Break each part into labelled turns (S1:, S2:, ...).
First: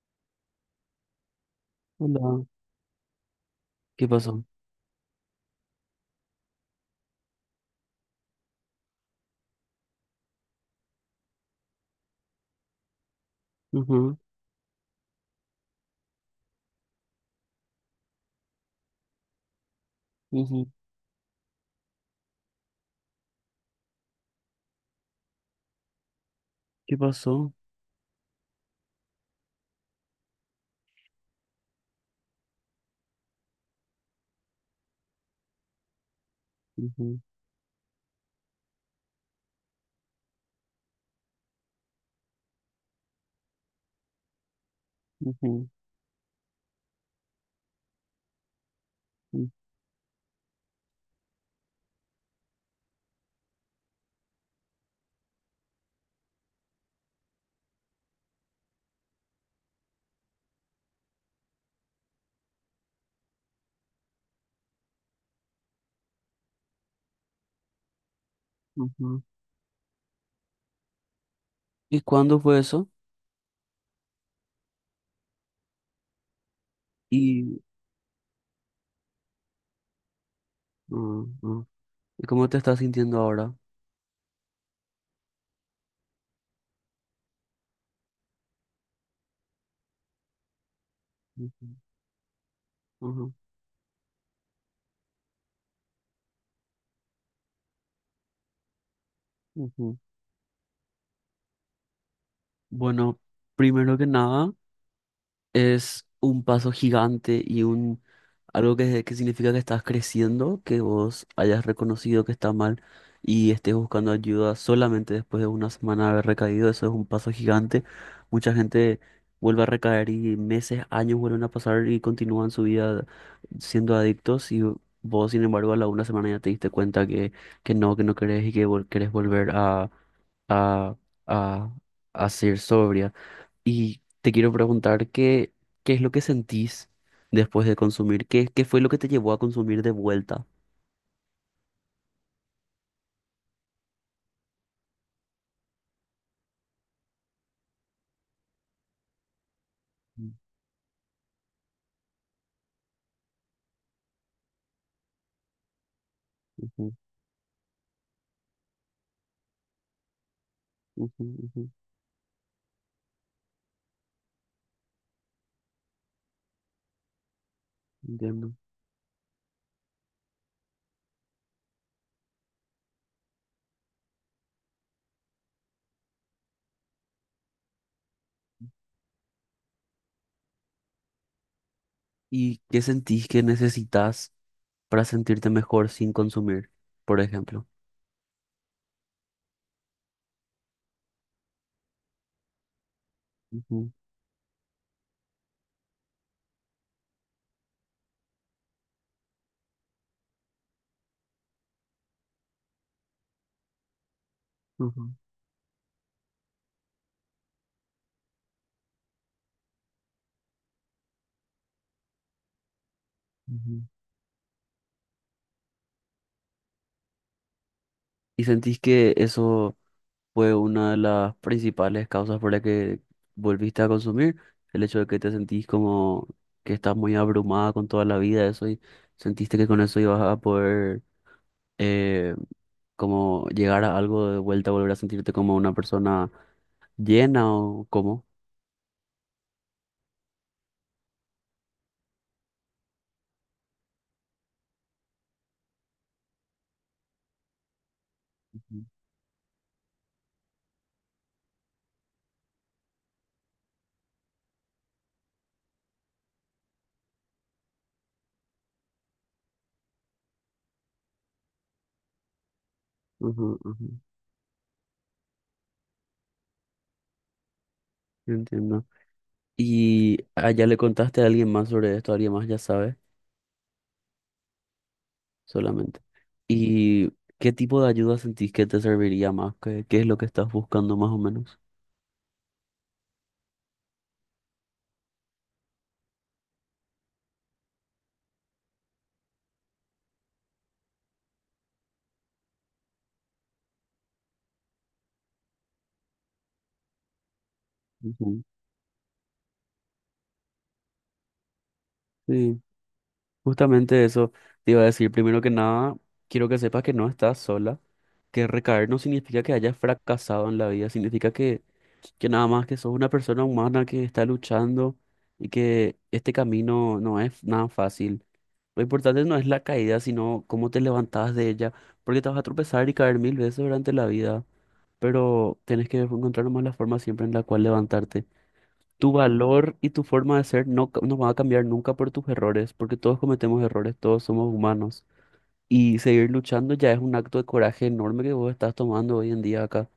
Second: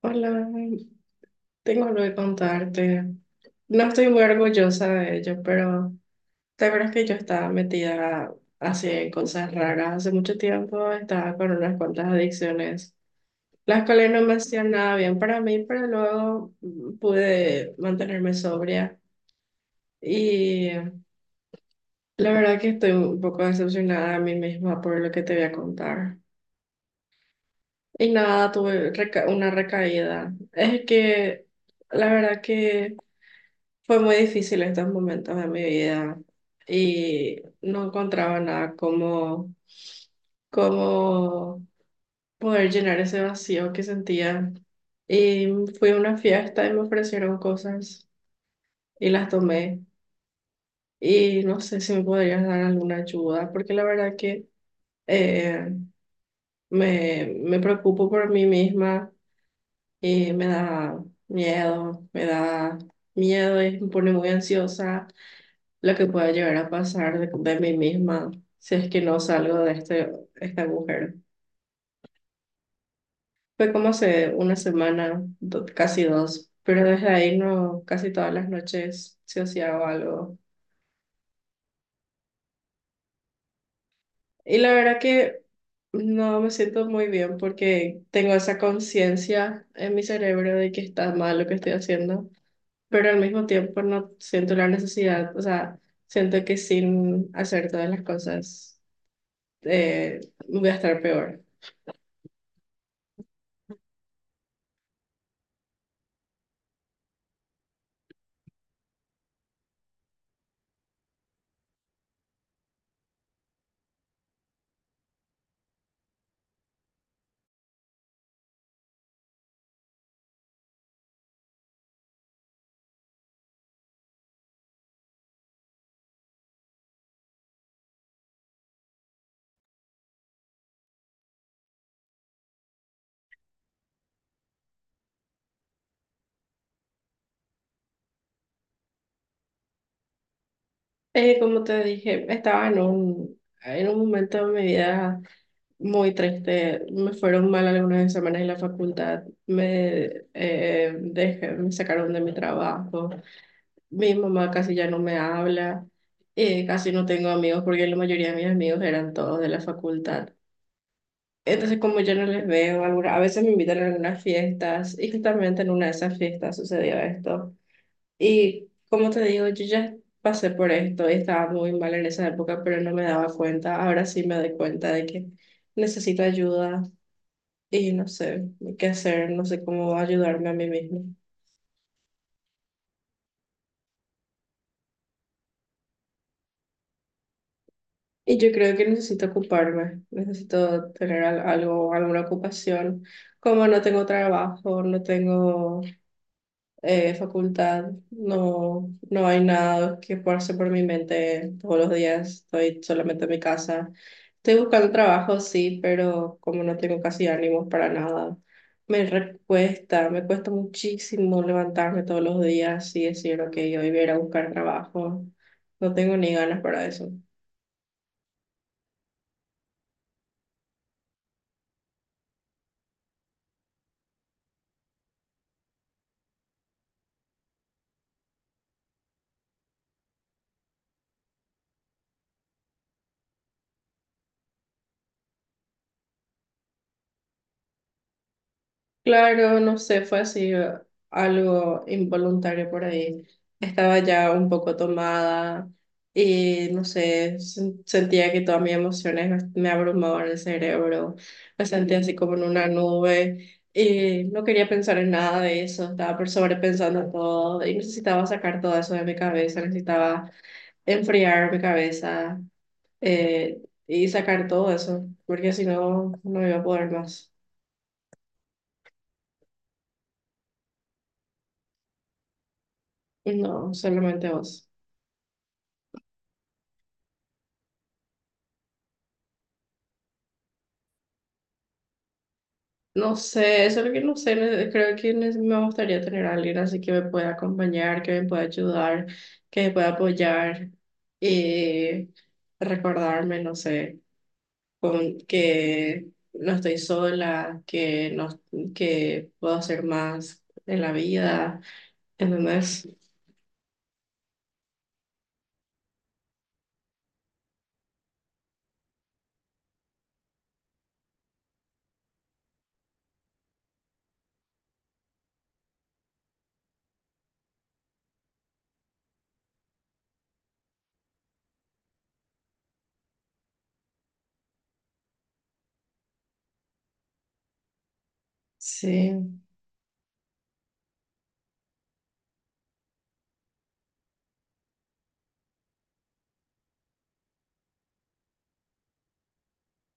S1: Hola, tengo algo que
S2: Hola,
S1: contarte. No
S2: ¿qué
S1: estoy muy
S2: pasó?
S1: orgullosa de ello, pero la verdad es que yo estaba metida así en cosas raras hace mucho tiempo, estaba con unas cuantas adicciones, las cuales
S2: Ujú,
S1: no me hacían nada bien para mí, pero luego pude mantenerme sobria
S2: ujú.
S1: y la verdad que estoy un poco decepcionada de mí misma por lo que te voy a contar.
S2: ¿Qué pasó?
S1: Y nada, una recaída. Es que la verdad que. Fue muy difícil estos momentos de mi vida
S2: Ujú,
S1: y no encontraba nada como poder llenar ese vacío que sentía. Y
S2: ujú,
S1: fui a una fiesta y me ofrecieron cosas y las
S2: ujú,
S1: tomé. Y no sé si me podrías dar alguna ayuda, porque la verdad que eh, me preocupo por mí misma y me da miedo y me pone muy ansiosa. Lo que pueda llegar a pasar de mí misma si es que no
S2: ujú.
S1: salgo de este, este agujero.
S2: ¿Y cuándo fue eso?
S1: Fue como hace una semana, casi dos, pero desde ahí
S2: Y,
S1: no, casi todas las noches se hacía algo.
S2: mm, mm. ¿Y cómo te estás sintiendo ahora?
S1: Y la verdad que no me siento muy bien porque tengo esa conciencia en mi cerebro de que está mal lo que
S2: Ujú,
S1: estoy haciendo, pero al
S2: ujú,
S1: mismo tiempo no siento la necesidad, o sea, siento que sin hacer todas las cosas
S2: ujú.
S1: eh, voy a estar peor.
S2: Bueno, primero que nada. Es un paso gigante y un algo que significa que estás creciendo, que vos hayas reconocido que está mal y estés buscando ayuda solamente después de una semana de haber recaído. Eso es un paso gigante. Mucha gente vuelve a recaer y meses, años vuelven a pasar y continúan su vida siendo adictos y vos, sin embargo, a la una semana ya te diste cuenta que, que no querés y que querés volver a, a, a ser sobria. Y te quiero preguntar qué es lo que sentís después de consumir, qué fue lo que te llevó a consumir de vuelta.
S1: Como te dije, estaba en un momento de mi vida muy triste. Me fueron mal algunas semanas en la facultad.
S2: Mm,
S1: Me sacaron de mi trabajo. Mi mamá casi ya no me habla. Casi
S2: ujú,
S1: no tengo amigos porque la mayoría de mis amigos eran todos de la facultad.
S2: ujú, ujú,
S1: Entonces, como yo no les veo, a veces me invitan a algunas fiestas y justamente en una de esas fiestas sucedió esto.
S2: entiendo.
S1: Y como te digo, yo ya pasé por esto y estaba muy mal en esa época, pero no me daba cuenta. Ahora sí me doy cuenta de que necesito ayuda y no sé qué hacer, no sé cómo ayudarme a mí misma.
S2: ¿Y qué sentís que necesitas para sentirte mejor sin consumir, por ejemplo?
S1: Y yo creo que necesito ocuparme, necesito tener algo, alguna ocupación. Como no
S2: Ujú,
S1: tengo trabajo, no tengo facultad, no hay nada que pase por mi mente todos los días, estoy solamente en mi casa. Estoy buscando
S2: ujú,
S1: trabajo, sí, pero como no tengo casi ánimos para nada, cuesta, me cuesta muchísimo levantarme todos los días y decir, ok, hoy
S2: ujú.
S1: voy a ir a buscar trabajo. No tengo ni ganas para eso.
S2: ¿Y sentís que eso fue una de las principales causas por la que volviste a consumir? El hecho de que te sentís como que estás muy abrumada con toda la vida, eso y sentiste que con eso ibas a poder eh, como llegar a algo de vuelta, volver a sentirte como una persona llena o cómo.
S1: Claro, no sé, fue así algo involuntario por ahí. Estaba ya un poco tomada y no sé, sentía que todas mis
S2: Ujú,
S1: emociones me abrumaban el cerebro. Me sentía así como en una nube y no quería pensar en nada de eso. Estaba por sobrepensando todo y necesitaba sacar todo eso de mi cabeza, necesitaba enfriar mi cabeza
S2: ujú,
S1: eh,
S2: ujú.
S1: y sacar todo eso, porque si no, no iba a poder más.
S2: Entiendo. ¿Y allá le contaste a alguien más sobre esto? ¿Alguien más ya sabe?
S1: No, solamente vos.
S2: Solamente. ¿Y qué tipo de ayuda sentís que te serviría más? ¿Qué es lo que estás buscando más o menos?
S1: No sé, eso es lo que no sé. Creo que me gustaría tener a alguien así que me pueda acompañar, que me pueda ayudar, que me pueda apoyar y recordarme, no sé, con, que no estoy sola, que, no,
S2: Ujú.
S1: que puedo hacer más en la vida.
S2: Sí,
S1: ¿Entendés?
S2: justamente eso te iba a decir. Primero que nada, quiero que sepas que no estás sola, que recaer no significa que hayas fracasado en la vida, significa que nada más que sos una persona humana que está luchando y que este camino no es nada fácil. Lo importante no es la caída, sino cómo te levantabas de ella, porque te vas a tropezar y caer mil veces durante la vida, pero tenés que encontrar nomás la forma siempre en la cual levantarte. Tu
S1: Sí.
S2: valor y tu forma de ser no, no van a cambiar nunca por tus errores, porque todos cometemos errores, todos somos humanos. Y seguir luchando ya es un acto de coraje enorme que vos estás tomando hoy en día acá.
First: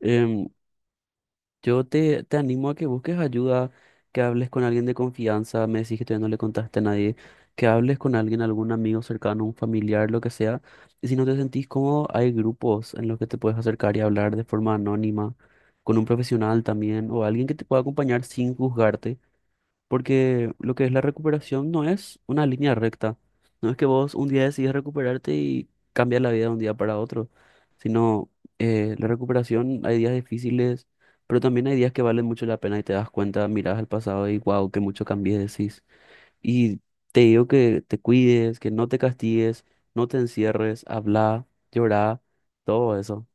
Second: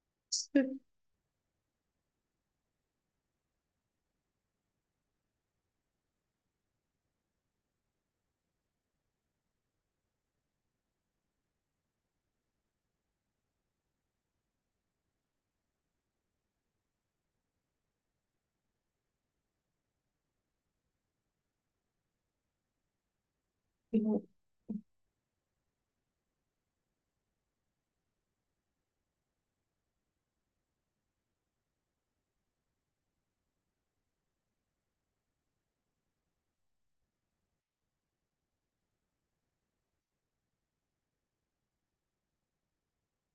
S2: Em,
S1: Sí.
S2: yo te animo a que busques ayuda, que hables con alguien de confianza, me decís que todavía no le contaste a nadie, que hables con alguien, algún amigo cercano, un familiar, lo que sea. Y si no te sentís cómodo, hay grupos en los que te puedes acercar y hablar de forma anónima, con un profesional también, o alguien que te pueda acompañar sin juzgarte porque lo que es la recuperación no es una línea recta. No es que vos
S1: No.
S2: un día decides recuperarte y cambias la vida de un día para otro, sino la recuperación, hay días difíciles, pero también hay días que valen mucho la pena y te das cuenta, miras al pasado y wow, que mucho cambié, decís. Y te digo que te cuides, que no te castigues, no te encierres, habla, llora, todo eso.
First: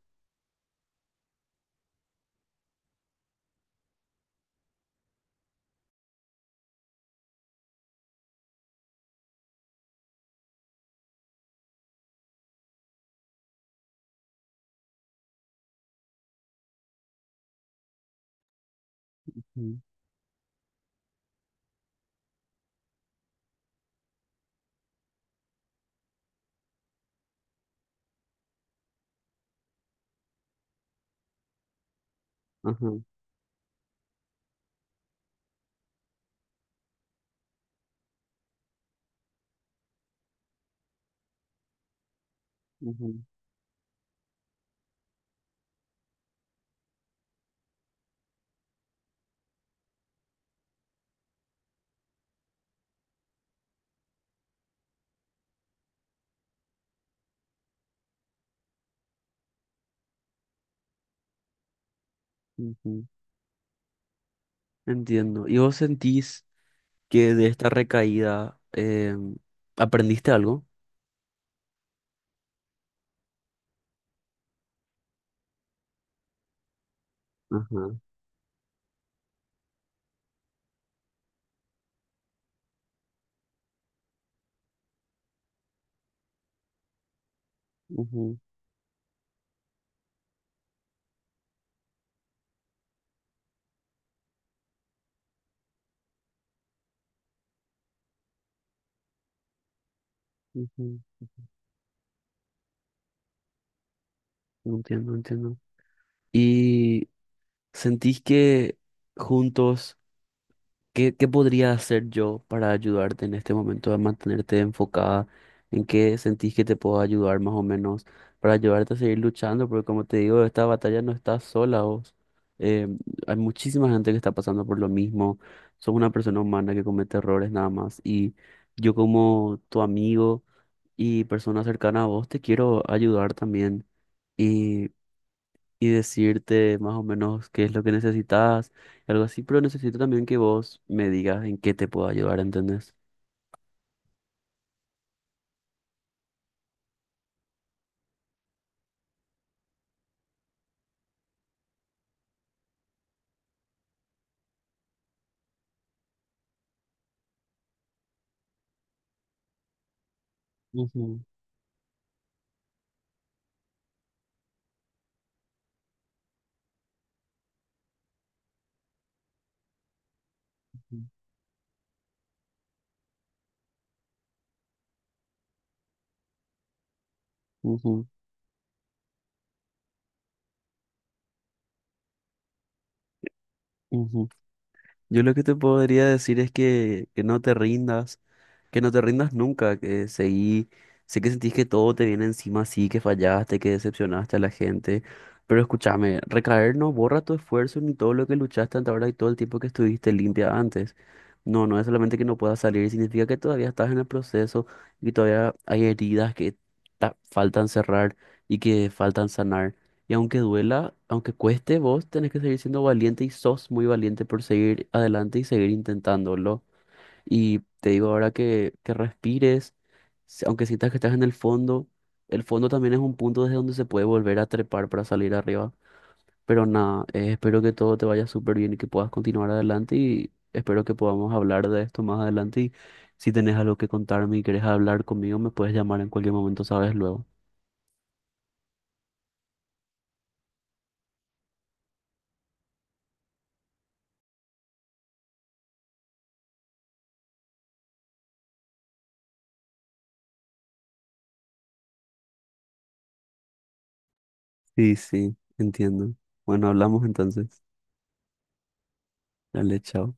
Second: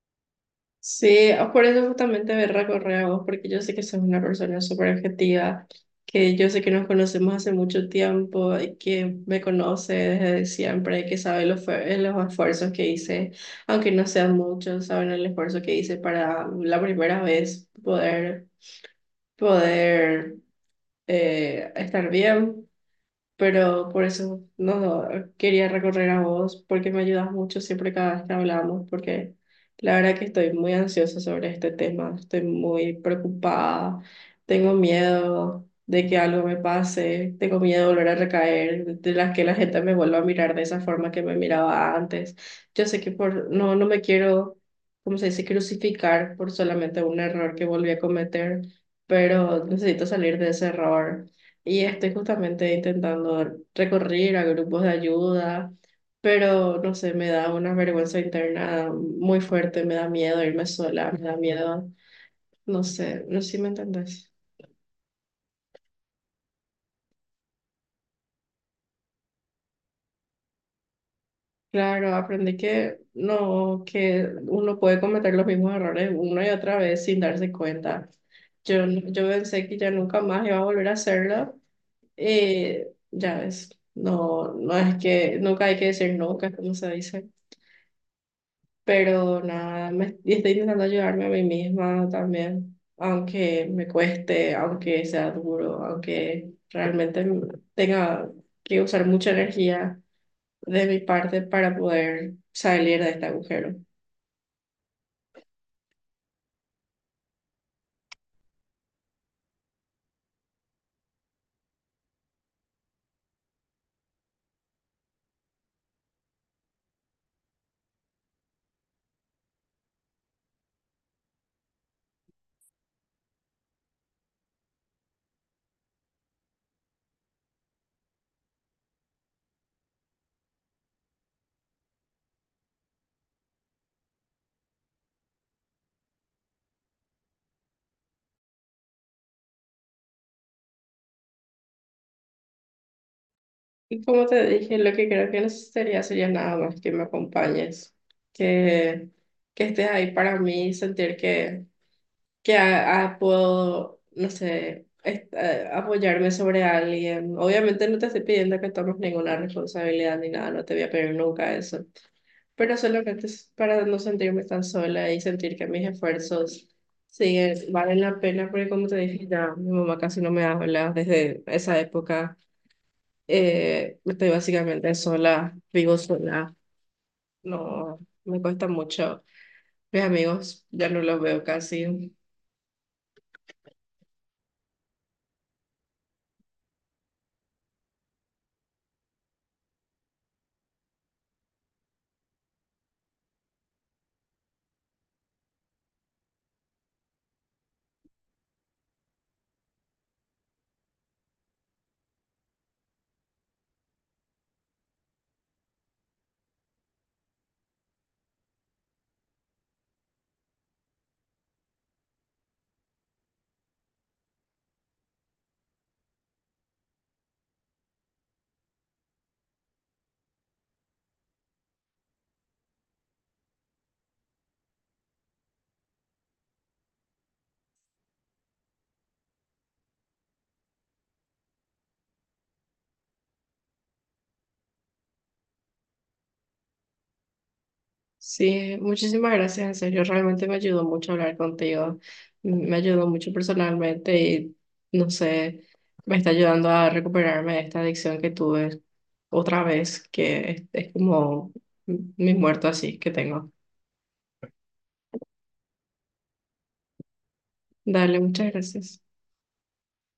S1: Sí, por eso justamente me recorré a vos, porque yo sé que sos una persona súper objetiva, que yo sé que nos conocemos hace mucho tiempo y que me conoce desde siempre, que sabe los, los esfuerzos que hice, aunque no sean muchos, saben el esfuerzo que hice para la primera vez poder,
S2: Ujú,
S1: poder estar bien, pero por eso no no, quería recorrer a vos, porque me ayudas mucho siempre cada vez que hablamos, porque la verdad que estoy muy ansiosa sobre este tema, estoy
S2: ajá,
S1: muy preocupada, tengo miedo de que algo me pase, tengo miedo de volver a recaer, de las que la gente me vuelva a mirar de esa forma que me miraba antes. Yo sé que
S2: ujú,
S1: por no me quiero, ¿cómo se dice?, crucificar por solamente un error que volví a cometer, pero necesito salir de ese error. Y estoy justamente intentando recurrir a grupos de ayuda, pero no sé, me da una vergüenza interna muy fuerte, me da miedo irme sola, me da miedo, no
S2: ujú.
S1: sé, no sé si me entendés.
S2: Entiendo. ¿Y vos sentís que de esta recaída aprendiste algo?
S1: Claro, aprendí que no, que uno puede cometer los mismos errores una y otra vez sin darse
S2: Ajá.
S1: cuenta. Yo pensé que ya nunca más iba a volver a hacerlo. Ya ves, no, no es que nunca hay que decir nunca, como se dice.
S2: Ujú,
S1: Pero nada, y estoy intentando ayudarme a mí misma también, aunque me cueste, aunque sea duro, aunque realmente tenga que usar mucha energía de
S2: ujú,
S1: mi parte para poder salir de este agujero.
S2: entiendo, entiendo. ¿Y sentís que juntos? ¿Qué podría hacer yo para ayudarte en este momento a mantenerte enfocada? ¿En qué sentís que te puedo ayudar más o menos para ayudarte a seguir luchando? Porque como te digo, esta batalla no estás sola vos. Eh, Hay muchísima gente que está pasando por lo mismo. Sos una persona humana que comete errores nada más. Y yo como tu amigo y persona cercana a vos te quiero ayudar también y decirte más o menos qué es lo que necesitas, algo así, pero necesito también que vos me digas en qué te puedo ayudar, ¿entendés?
S1: Y como te dije, lo que creo que necesitaría sería nada más que me acompañes, que, que estés ahí para mí, sentir que puedo, no sé, apoyarme sobre alguien. Obviamente no te estoy pidiendo que tomes ninguna responsabilidad ni nada, no te voy a pedir
S2: Ujú,
S1: nunca eso, pero solamente es para no sentirme tan sola y sentir que mis esfuerzos siguen, valen la pena, porque como te dije, ya mi mamá casi no me habla
S2: ujú.
S1: desde esa época. Estoy básicamente sola, vivo sola, no
S2: Ujú,
S1: me cuesta mucho. Mis amigos ya no los veo casi.
S2: ujú. Yo lo que te podría decir es que no te rindas, que no te rindas nunca, que seguí, sé que sentís que todo te viene encima, sí, que fallaste, que decepcionaste a la gente, pero escúchame, recaer no borra tu esfuerzo ni todo lo que luchaste hasta ahora y todo el tiempo que estuviste limpia antes. No, no es solamente que no puedas salir, significa que todavía estás en el proceso y todavía hay heridas que faltan cerrar y que faltan sanar. Y aunque duela, aunque cueste, vos tenés que seguir siendo valiente y sos muy valiente por seguir adelante y seguir intentándolo. Y te digo ahora que respires, aunque sientas que estás en el fondo también es un punto desde donde se puede volver a trepar para salir arriba. Pero nada, espero que todo te vaya súper bien y que puedas continuar adelante y espero que podamos hablar de esto más adelante. Y si tenés algo que contarme y querés hablar conmigo, me puedes llamar en cualquier momento, sabes luego.
S1: Sí, muchísimas gracias, en serio, realmente me ayudó mucho hablar contigo, me ayudó mucho personalmente y no sé, me está ayudando a recuperarme de esta adicción que tuve otra vez, que es como mi muerto así que tengo.
S2: Sí, sí, entiendo. Bueno, hablamos entonces.
S1: Dale, muchas gracias.
S2: Dale, chao.